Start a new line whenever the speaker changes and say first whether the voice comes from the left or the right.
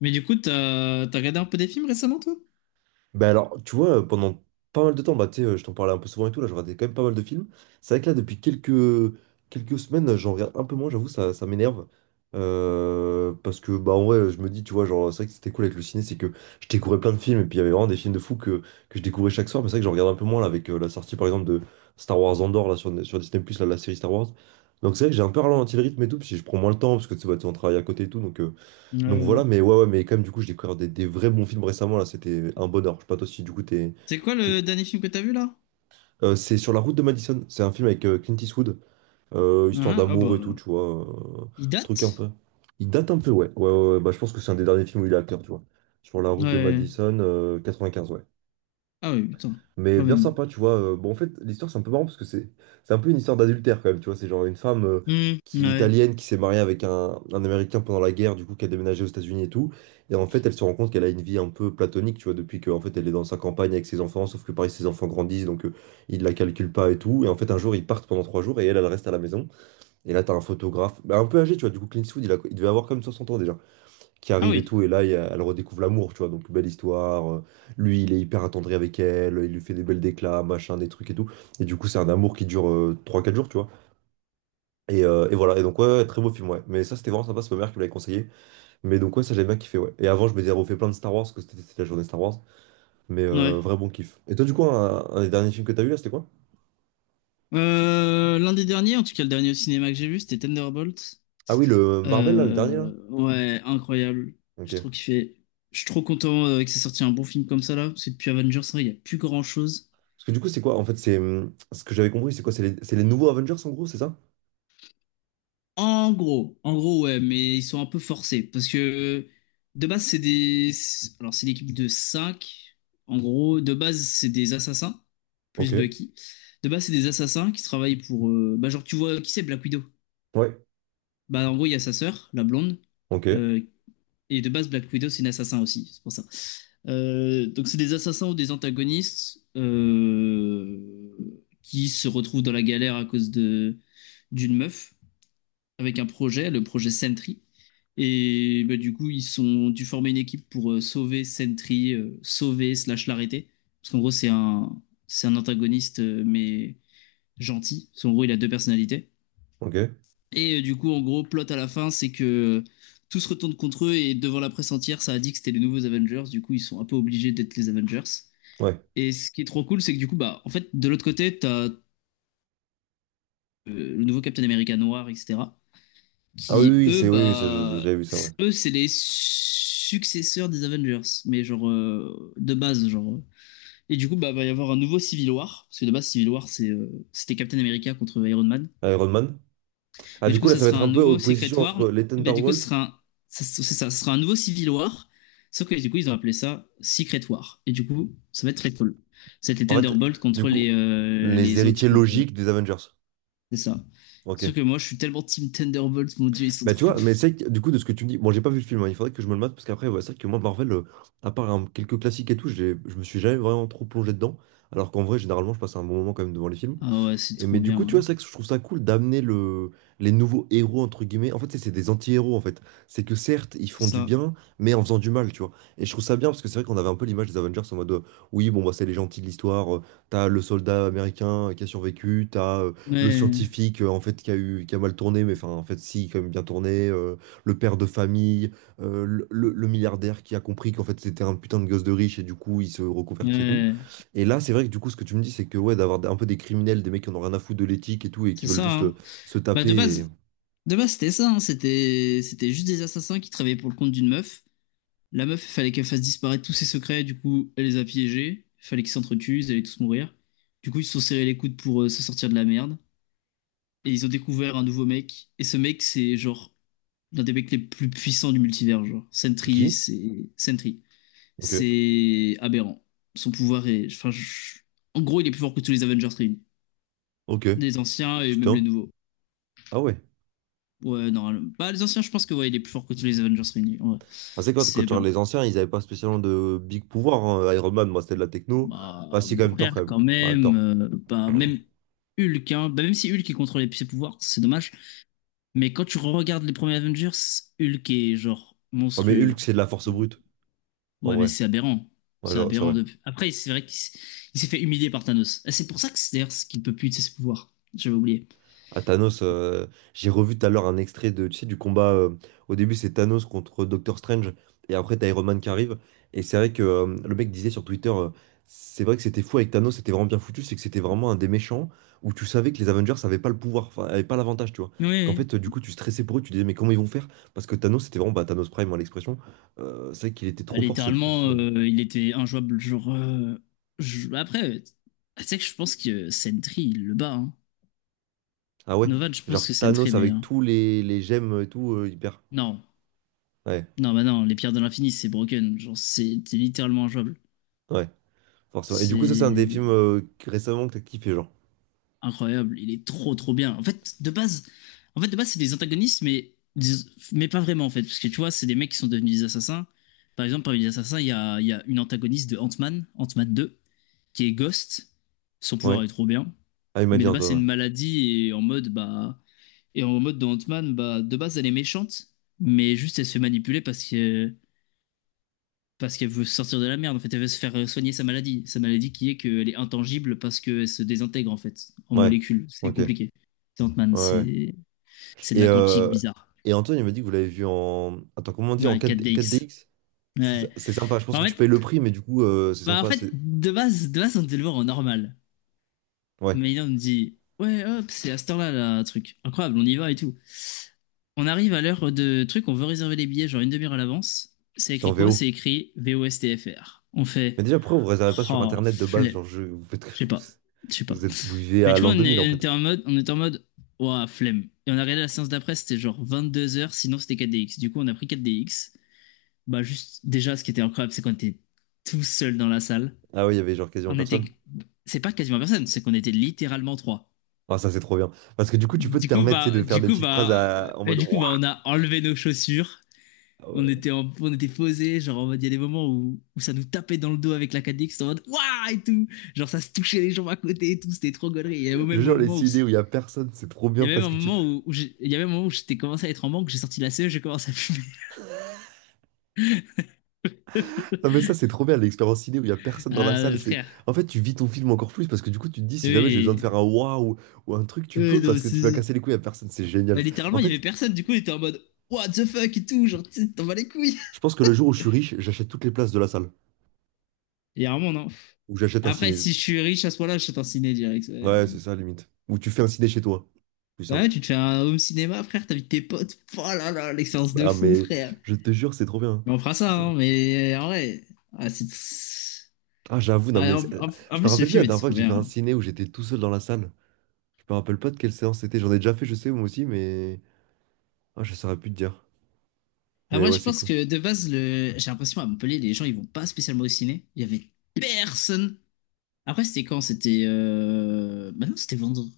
left: Mais du coup, t'as regardé un peu des films récemment, toi?
right: Bah alors, tu vois, pendant pas mal de temps, bah, tu sais, je t'en parlais un peu souvent et tout, là, je regardais quand même pas mal de films. C'est vrai que là, depuis quelques semaines, j'en regarde un peu moins, j'avoue, ça m'énerve. Parce que, bah, en vrai, je me dis, tu vois, genre, c'est vrai que c'était cool avec le ciné, c'est que je découvrais plein de films, et puis il y avait vraiment des films de fous que je découvrais chaque soir, mais c'est vrai que j'en regarde un peu moins, là, avec la sortie, par exemple, de Star Wars Andor, là, sur Disney+, là, la série Star Wars. Donc c'est vrai que j'ai un peu ralenti le rythme et tout, puis je prends moins le temps, parce que, tu sais, bah, tu sais, on travaille à côté et tout, donc
left: Ouais.
right: voilà, mais ouais, ouais, mais quand même, du coup, j'ai découvert des vrais bons films récemment, là, c'était un bonheur. Je sais pas toi si, du coup, t'es...
left: C'est quoi
right: t'es-
left: le dernier film que t'as vu là?
right: C'est Sur la route de Madison, c'est un film avec Clint Eastwood,
left: Ah
right: histoire
left: ah, ah
right: d'amour
left: bah.
right: et tout, tu vois, euh,
left: Il
right: truc un
left: date?
right: peu... Il date un peu, ouais. Ouais, ouais, ouais, bah je pense que c'est un des derniers films où il est acteur, tu vois. Sur la route de
left: Ouais.
right: Madison, 95, ouais.
left: Ah oui, putain,
right: Mais
left: quand
right: bien
left: même.
right: sympa, tu vois. Bon, en fait, l'histoire, c'est un peu marrant parce que c'est un peu une histoire d'adultère quand même, tu vois. C'est genre une femme
left: Hmm,
right: qui,
left: ouais.
right: italienne qui s'est mariée avec un Américain pendant la guerre, du coup, qui a déménagé aux États-Unis et tout. Et en fait, elle se rend compte qu'elle a une vie un peu platonique, tu vois, depuis qu'en fait, elle est dans sa campagne avec ses enfants, sauf que pareil, ses enfants grandissent, il la calcule pas et tout. Et en fait, un jour, ils partent pendant 3 jours et elle, elle reste à la maison. Et là, t'as un photographe, bah, un peu âgé, tu vois, du coup, Clint Eastwood, il devait avoir comme 60 ans déjà qui
left: Ah
right: arrive et
left: oui,
right: tout, et là, elle redécouvre l'amour, tu vois, donc belle histoire, lui, il est hyper attendri avec elle, il lui fait des belles déclats, machin, des trucs et tout, et du coup, c'est un amour qui dure 3-4 jours, tu vois, et voilà, et donc, ouais, ouais, très beau film, ouais, mais ça, c'était vraiment sympa, c'est ma mère qui me l'avait conseillé, mais donc, ouais, ça, j'ai bien kiffé, ouais, et avant, je me m'étais refait plein de Star Wars, parce que c'était la journée Star Wars, mais
left: ouais.
right: vrai bon kiff. Et toi, du coup, un des derniers films que t'as vu, là, c'était quoi?
left: L'un des derniers, en tout cas le dernier au cinéma que j'ai vu, c'était Thunderbolt.
right: Ah oui, le Marvel, là, le dernier, là?
left: Ouais, incroyable. J'ai
right: Ok.
left: trop kiffé. Je suis trop content que c'est sorti un bon film comme ça là, parce que depuis Avengers, hein, il n'y a plus grand-chose.
right: Parce que du coup, c'est quoi? En fait, c'est, ce que j'avais compris, c'est quoi? C'est les nouveaux Avengers, en gros, c'est ça?
left: En gros, ouais, mais ils sont un peu forcés parce que de base, c'est des. Alors, c'est l'équipe de cinq. En gros, de base, c'est des assassins,
right: Ok.
left: plus Bucky. De base, c'est des assassins qui travaillent pour. Bah, genre, tu vois, qui c'est Black Widow?
right: Ouais.
left: Bah, en gros, il y a sa sœur, la blonde.
right: Ok.
left: euh, Et de base, Black Widow, c'est une assassin aussi, c'est pour ça. Donc, c'est des assassins ou des antagonistes qui se retrouvent dans la galère à cause de d'une meuf avec un projet, le projet Sentry. Et bah, du coup, ils sont dû former une équipe pour sauver Sentry, sauver slash l'arrêter. Parce qu'en gros, c'est un antagoniste, mais gentil. Parce qu'en gros, il a deux personnalités.
right: Ok.
left: Et du coup, en gros, plot à la fin, c'est que tout se retourne contre eux et devant la presse entière, ça a dit que c'était les nouveaux Avengers. Du coup, ils sont un peu obligés d'être les Avengers.
right: Ouais.
left: Et ce qui est trop cool, c'est que du coup, bah, en fait, de l'autre côté, t'as le nouveau Captain America noir, etc.
right: Ah oui,
left: qui
right: oui,
left: eux,
right: c'est oui, oui, ça,
left: bah,
right: j'avais vu ça, ouais.
left: eux, c'est les successeurs des Avengers, mais genre de base, genre. Et du coup, bah, va y avoir un nouveau Civil War, parce que de base, Civil War, c'était Captain America contre Iron Man.
right: Iron Man. Ah,
left: Mais
right: du
left: du coup,
right: coup, là,
left: ça
right: ça va
left: sera
right: être un
left: un
right: peu
left: nouveau Secret
right: opposition
left: War.
right: entre les
left: Et bah, du coup,
right: Thunderbolts.
left: ça, c'est ça, ce sera un nouveau Civil War. Sauf que du coup, ils ont appelé ça Secret War. Et du coup, ça va être très cool. C'était
right: En fait,
left: Thunderbolt
right: du
left: contre
right: coup,
left: les, euh,
right: les
left: les
right: héritiers
left: autres.
right: logiques des Avengers.
left: C'est ça.
right: Ok.
left: Sauf que moi, je suis tellement Team Thunderbolt, mon Dieu, ils sont
right: Bah, tu
left: trop.
right: vois, mais c'est que, du coup, de ce que tu me dis, bon, j'ai pas vu le film, hein, il faudrait que je me le mate, parce qu'après, ouais, c'est vrai que moi, Marvel, à part hein, quelques classiques et tout, je me suis jamais vraiment trop plongé dedans. Alors qu'en vrai, généralement, je passe un bon moment quand même devant les films.
left: Ah ouais, c'est
right: Et,
left: trop
right: mais du
left: bien,
right: coup, tu vois, c'est
left: hein.
right: vrai que je trouve ça cool d'amener les nouveaux héros, entre guillemets. En fait, c'est des anti-héros, en fait. C'est que certes, ils
left: C'est
right: font du
left: ça.
right: bien, mais en faisant du mal, tu vois. Et je trouve ça bien, parce que c'est vrai qu'on avait un peu l'image des Avengers en mode, oui, bon, bah, c'est les gentils de l'histoire. T'as le soldat américain qui a survécu, t'as le
left: Ouais,
right: scientifique, en fait, qui a mal tourné, mais enfin, en fait, si, quand même bien tourné. Le père de famille, le milliardaire qui a compris qu'en fait, c'était un putain de gosse de riche, et du coup, il se reconvertit et tout.
left: ouais,
right: Et là, c'est vrai que du coup, ce que tu me dis, c'est que ouais, d'avoir un peu des criminels, des mecs qui en ont rien à foutre de l'éthique et tout, et qui
left: c'est
right: veulent
left: ça,
right: juste
left: hein.
right: se
left: Bah
right: taper.
left: de base c'était ça, hein. C'était juste des assassins qui travaillaient pour le compte d'une meuf. La meuf, il fallait qu'elle fasse disparaître tous ses secrets. Du coup, elle les a piégés. Il fallait qu'ils s'entretuent. Ils allaient tous mourir. Du coup, ils se sont serrés les coudes pour se sortir de la merde. Et ils ont découvert un nouveau mec. Et ce mec, c'est genre l'un des mecs les plus puissants du multivers. Genre
right: C'est qui?
left: Sentry,
right: Ok,
left: c'est aberrant. Son pouvoir est, enfin, en gros, il est plus fort que tous les Avengers réunis,
right: ok,
left: les anciens et même les
right: putain.
left: nouveaux.
right: Ah ouais.
left: Ouais, normalement. Bah, les anciens, je pense que ouais, il est plus fort que tous les Avengers réunis, ouais.
right: Ah, c'est quand
left: C'est
right: tu regardes
left: bien.
right: les anciens, ils avaient pas spécialement de big pouvoir. Hein. Iron Man, moi, c'était de la techno. Ah,
left: Bah,
right: si, quand
left: mon
right: même, Thor,
left: frère,
right: quand même.
left: quand
right: Bah,
left: même.
right: Thor.
left: Bah, même Hulk, hein. Bah, même si Hulk il contrôlait ses pouvoirs, c'est dommage. Mais quand tu regardes les premiers Avengers, Hulk est genre
right: Ouais, mais
left: monstrueux.
right: Hulk, c'est de la force brute, en
left: Ouais, mais
right: vrai.
left: c'est aberrant.
right: Ouais,
left: C'est
right: genre, c'est
left: aberrant
right: vrai.
left: de... Après, c'est vrai qu'il s- il s'est fait humilier par Thanos. Et c'est pour ça que c'est d'ailleurs ce qu'il ne peut plus utiliser ses pouvoirs. J'avais oublié.
right: À Thanos, j'ai revu tout à l'heure un extrait de, tu sais, du combat. Au début, c'est Thanos contre Doctor Strange, et après, t'as Iron Man qui arrive. Et c'est vrai que le mec disait sur Twitter, c'est vrai que c'était fou avec Thanos, c'était vraiment bien foutu, c'est que c'était vraiment un des méchants où tu savais que les Avengers n'avaient pas le pouvoir, enfin, avaient pas l'avantage, tu vois. Qu'en
left: Oui,
right: fait, du coup, tu stressais pour eux, tu disais, mais comment ils vont faire? Parce que Thanos, c'était vraiment bah, Thanos Prime, hein, l'expression. C'est vrai qu'il était
left: bah,
right: trop fort.
left: littéralement, il était injouable. Genre, après, tu sais que je pense que Sentry, il le bat, hein.
right: Ah ouais,
left: Novan, je pense
right: genre
left: que Sentry est
right: Thanos avec
left: meilleur.
right: tous les gemmes et tout, hyper.
left: Non,
right: Ouais,
left: non, bah non, les pierres de l'infini, c'est broken. Genre, c'est littéralement injouable.
right: ouais. Forcément. Et du coup, ça, c'est un des
left: C'est
right: films récemment que t'as kiffé, genre.
left: incroyable. Il est trop, trop bien. En fait, de base, c'est des antagonistes, mais, mais pas vraiment, en fait. Parce que tu vois, c'est des mecs qui sont devenus des assassins. Par exemple, parmi les assassins, il y a une antagoniste de Ant-Man, Ant-Man 2, qui est Ghost. Son pouvoir
right: Ouais.
left: est trop bien.
right: Ah, il m'a
left: Mais
right: dit
left: de base, c'est une
right: Antoine.
left: maladie et en mode, bah. Et en mode de Ant-Man, bah, de base, elle est méchante. Mais juste, elle se fait manipuler parce que. Parce qu'elle veut sortir de la merde, en fait, elle veut se faire soigner sa maladie. Sa maladie qui est qu'elle est intangible parce qu'elle se désintègre, en fait, en
right: Ouais.
left: molécules.
right: Ouais.
left: C'est
right: Ok. Ouais.
left: compliqué. C'est Ant-Man,
right: ouais.
left: c'est de
right: Et,
left: la quantique
right: euh,
left: bizarre.
right: et Antoine, il m'a dit que vous l'avez vu en. Attends, comment on dit? En
left: Ouais,
right: quatre d
left: 4DX.
right: 4DX? C'est
left: Ouais.
right: sympa. Je pense
left: Bah,
right: que
left: En
right: tu
left: fait,
right: payes le prix, mais du coup, c'est
left: bah en
right: sympa.
left: fait,
right: C'est...
left: de base, on devait le voir en normal.
right: Ouais.
left: Mais là, on me dit, ouais, hop, c'est à cette heure-là, là, truc. Incroyable, on y va et tout. On arrive à l'heure de truc, on veut réserver les billets, genre une demi-heure à l'avance. C'est
right: C'était en
left: écrit quoi?
right: VO.
left: C'est écrit VOSTFR. On fait,
right: Mais déjà, pourquoi vous réservez pas sur
left: oh,
right: Internet de base?
left: flemme.
right: Genre, je... vous faites...
left: Je sais pas. Je sais pas.
right: vous êtes... vous vivez
left: Mais
right: à
left: du coup,
right: l'an deux mille en fait.
left: on était en mode, ouah, flemme. Et on a regardé la séance d'après, c'était genre 22 h, sinon c'était 4DX. Du coup, on a pris 4DX. Bah, juste, déjà, ce qui était incroyable, c'est qu'on était tout seul dans la salle.
right: Ah oui, il y avait genre quasiment
left: On était,
right: personne.
left: c'est pas quasiment personne, c'est qu'on était littéralement trois.
right: Ah, ça, c'est trop bien. Parce que du coup, tu peux te
left: Du coup,
right: permettre, tu sais, de
left: bah,
right: faire
left: du
right: des
left: coup,
right: petites phrases
left: bah,
right: à- en mode. Ouah.
left: on a enlevé nos chaussures.
right: Ah
left: On
right: ouais.
left: était, on était posés. Genre, en mode, il y a des moments où ça nous tapait dans le dos avec la 4DX en mode, waouh et tout. Genre, ça se touchait les jambes à côté et tout. C'était trop gaulerie.
right: Je jure, les idées où il y a personne, c'est trop
left: Il
right: bien
left: y a même
right: parce
left: un
right: que
left: moment où, Il y a même un moment où j'étais commencé à être en manque. J'ai sorti la CE, j'ai commencé à fumer.
right: Non mais ça c'est trop bien l'expérience ciné où il y a personne dans la
left: Ah,
right: salle, c'est
left: frère.
right: en fait tu vis ton film encore plus parce que du coup tu te dis si jamais j'ai besoin de
left: Oui.
right: faire un waouh ou un truc tu peux
left: Non,
right: parce que tu vas casser les couilles à personne, c'est génial.
left: bah, littéralement,
right: En
left: il y avait
right: fait,
left: personne. Du coup, il était en mode, what the fuck et tout. Genre, tu sais, t'en vas les couilles.
right: je pense que le jour où je suis riche, j'achète toutes les places de la salle
left: Il y a vraiment, non.
right: ou j'achète un
left: Après,
right: ciné.
left: si je suis riche à ce point-là, je suis en ciné direct. Ouais.
right: Ouais, c'est ça limite. Ou tu fais un ciné chez toi, plus
left: Bah ouais,
right: simple.
left: tu te fais un home cinéma, frère, t'invites tes potes. Oh là là, l'expérience de
right: Ah
left: fou,
right: mais
left: frère.
right: je te jure, c'est trop bien. Hein.
left: Mais on fera
right: C'est
left: ça,
right: ça.
left: hein, mais en vrai. ah, c'est-
right: Ah j'avoue non mais
left: Ah, en
right: je me
left: plus, le
right: rappelle plus
left: film
right: la
left: était
right: dernière fois
left: trop
right: que j'ai fait
left: bien,
right: un
left: hein.
right: ciné où j'étais tout seul dans la salle. Je me rappelle pas de quelle séance c'était, j'en ai déjà fait je sais moi aussi mais ah je saurais plus te dire. Mais
left: Après,
right: ouais,
left: je
right: c'est
left: pense
right: cool.
left: que de base, j'ai l'impression à Montpellier, les gens, ils vont pas spécialement au ciné. Il y avait personne. Après, c'était quand? C'était. Bah non, c'était vendredi?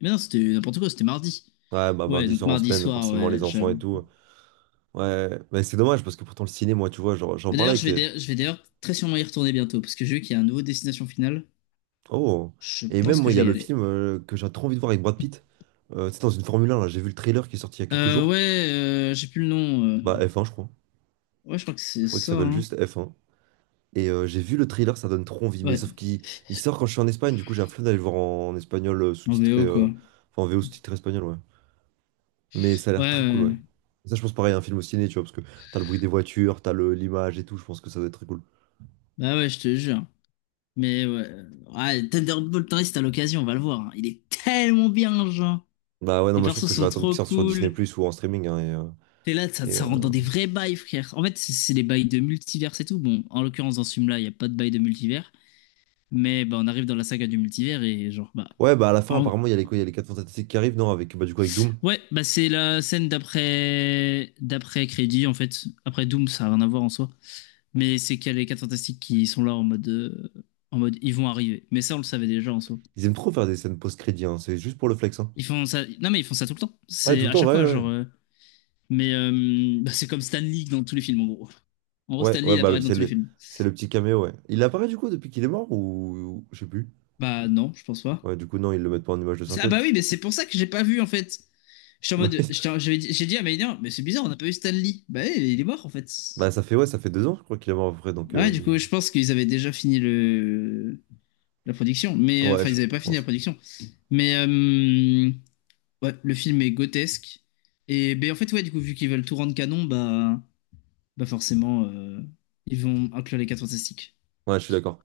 left: Mais non, c'était n'importe quoi, c'était mardi.
right: Ouais, bah,
left: Ouais,
right: 10
left: donc
right: heures en
left: mardi
right: semaine,
left: soir,
right: forcément,
left: ouais,
right: les enfants et
left: j'avoue.
right: tout. Ouais, mais c'est dommage parce que pourtant, le ciné, moi, tu vois, genre, j'en
left: Mais
right: parlais
left: d'ailleurs,
right: avec.
left: je vais d'ailleurs très sûrement y retourner bientôt, parce que j'ai vu qu'il y a un nouveau destination finale.
right: Oh!
left: Je
right: Et même,
left: pense que
right: moi, il
left: je
right: y
left: vais
right: a
left: y
right: le
left: aller.
right: film que j'ai trop envie de voir avec Brad Pitt. C'est dans une Formule 1, là. J'ai vu le trailer qui est sorti il y a quelques jours.
left: Ouais, j'ai plus le nom.
right: Bah, F1 je crois.
left: Ouais, je crois que c'est
right: Je crois qu'il
left: ça,
right: s'appelle
left: hein.
right: juste F1 j'ai vu le trailer, ça donne trop envie. Mais
left: Ouais,
right: sauf qu'il il sort quand je suis en Espagne, du coup, j'ai la flemme d'aller le voir en espagnol
left: en
right: sous-titré.
left: VO, quoi. Ouais,
right: Enfin, en VO sous-titré espagnol, ouais. Mais ça a
left: ouais,
right: l'air très cool,
left: ouais.
right: ouais. Ça, je pense pareil, un film au ciné, tu vois, parce que t'as le bruit des voitures, l'image et tout, je pense que ça doit être très cool.
left: Bah ouais, je te jure. Mais ouais. Ouais, Thunderbolt Torres, t'as l'occasion, on va le voir, hein. Il est tellement bien, genre.
right: Bah ouais, non,
left: Les
right: moi je pense
left: persos
right: que je vais
left: sont
right: attendre qu'il
left: trop
right: sorte sur Disney+,
left: cool.
right: plus ou en streaming, hein,
left: T'es là, ça,
right: et,
left: ça
right: euh,
left: rentre dans des vrais bails, frère. En fait, c'est les bails de multivers et tout. Bon, en l'occurrence, dans ce film-là, il n'y a pas de bail de multivers. Mais bah, on arrive dans la saga du multivers et genre, bah.
right: Ouais, bah à la fin,
left: en-
right: apparemment, il y a les quoi, il y a les 4 Fantastiques qui arrivent, non, avec, bah du coup, avec Doom.
left: Ouais, bah c'est la scène d'après d'après crédit, en fait. Après Doom, ça n'a rien à voir en soi. Mais c'est qu'il y a les 4 Fantastiques qui sont là en mode ils vont arriver. Mais ça, on le savait déjà en soi.
right: Ils aiment trop faire des scènes post-crédit, hein, c'est juste pour le flex, hein.
left: Ils font ça. Non, mais ils font ça tout le temps.
right: Ouais, tout
left: C'est
right: le
left: à
right: temps,
left: chaque
right: ouais,
left: fois,
right: ouais.
left: genre. Mais bah, c'est comme Stan Lee dans tous les films, en gros. En gros,
right: Ouais,
left: Stan Lee,
right: ouais,
left: il apparaît dans
right: c'est
left: tous les films.
right: c'est le petit caméo, ouais. Il apparaît du coup depuis qu'il est mort, ou- Je sais plus.
left: Bah non, je pense pas.
right: Ouais, du coup, non, ils le mettent pas en image de
left: Ah
right: synthèse.
left: bah oui, mais c'est pour ça que j'ai pas vu, en fait. J'étais en
right: Bah
left: mode.
right: oui.
left: J'ai dit à Maïner, mais c'est bizarre, on n'a pas vu Stan Lee. Bah oui, il est mort, en fait.
right: Bah, ça fait, ouais, ça fait 2 ans, je crois qu'il est mort, à peu près, donc...
left: Ouais, du coup, je pense qu'ils avaient déjà fini la production.
right: Ouais,
left: Enfin, ils avaient
right: je
left: pas fini la
right: pense.
left: production. Mais. euh, Ouais, le film est grotesque. Et ben, en fait, ouais, du coup, vu qu'ils veulent tout rendre canon, bah, forcément, ils vont inclure les quatre fantastiques.
right: Ouais, je suis d'accord.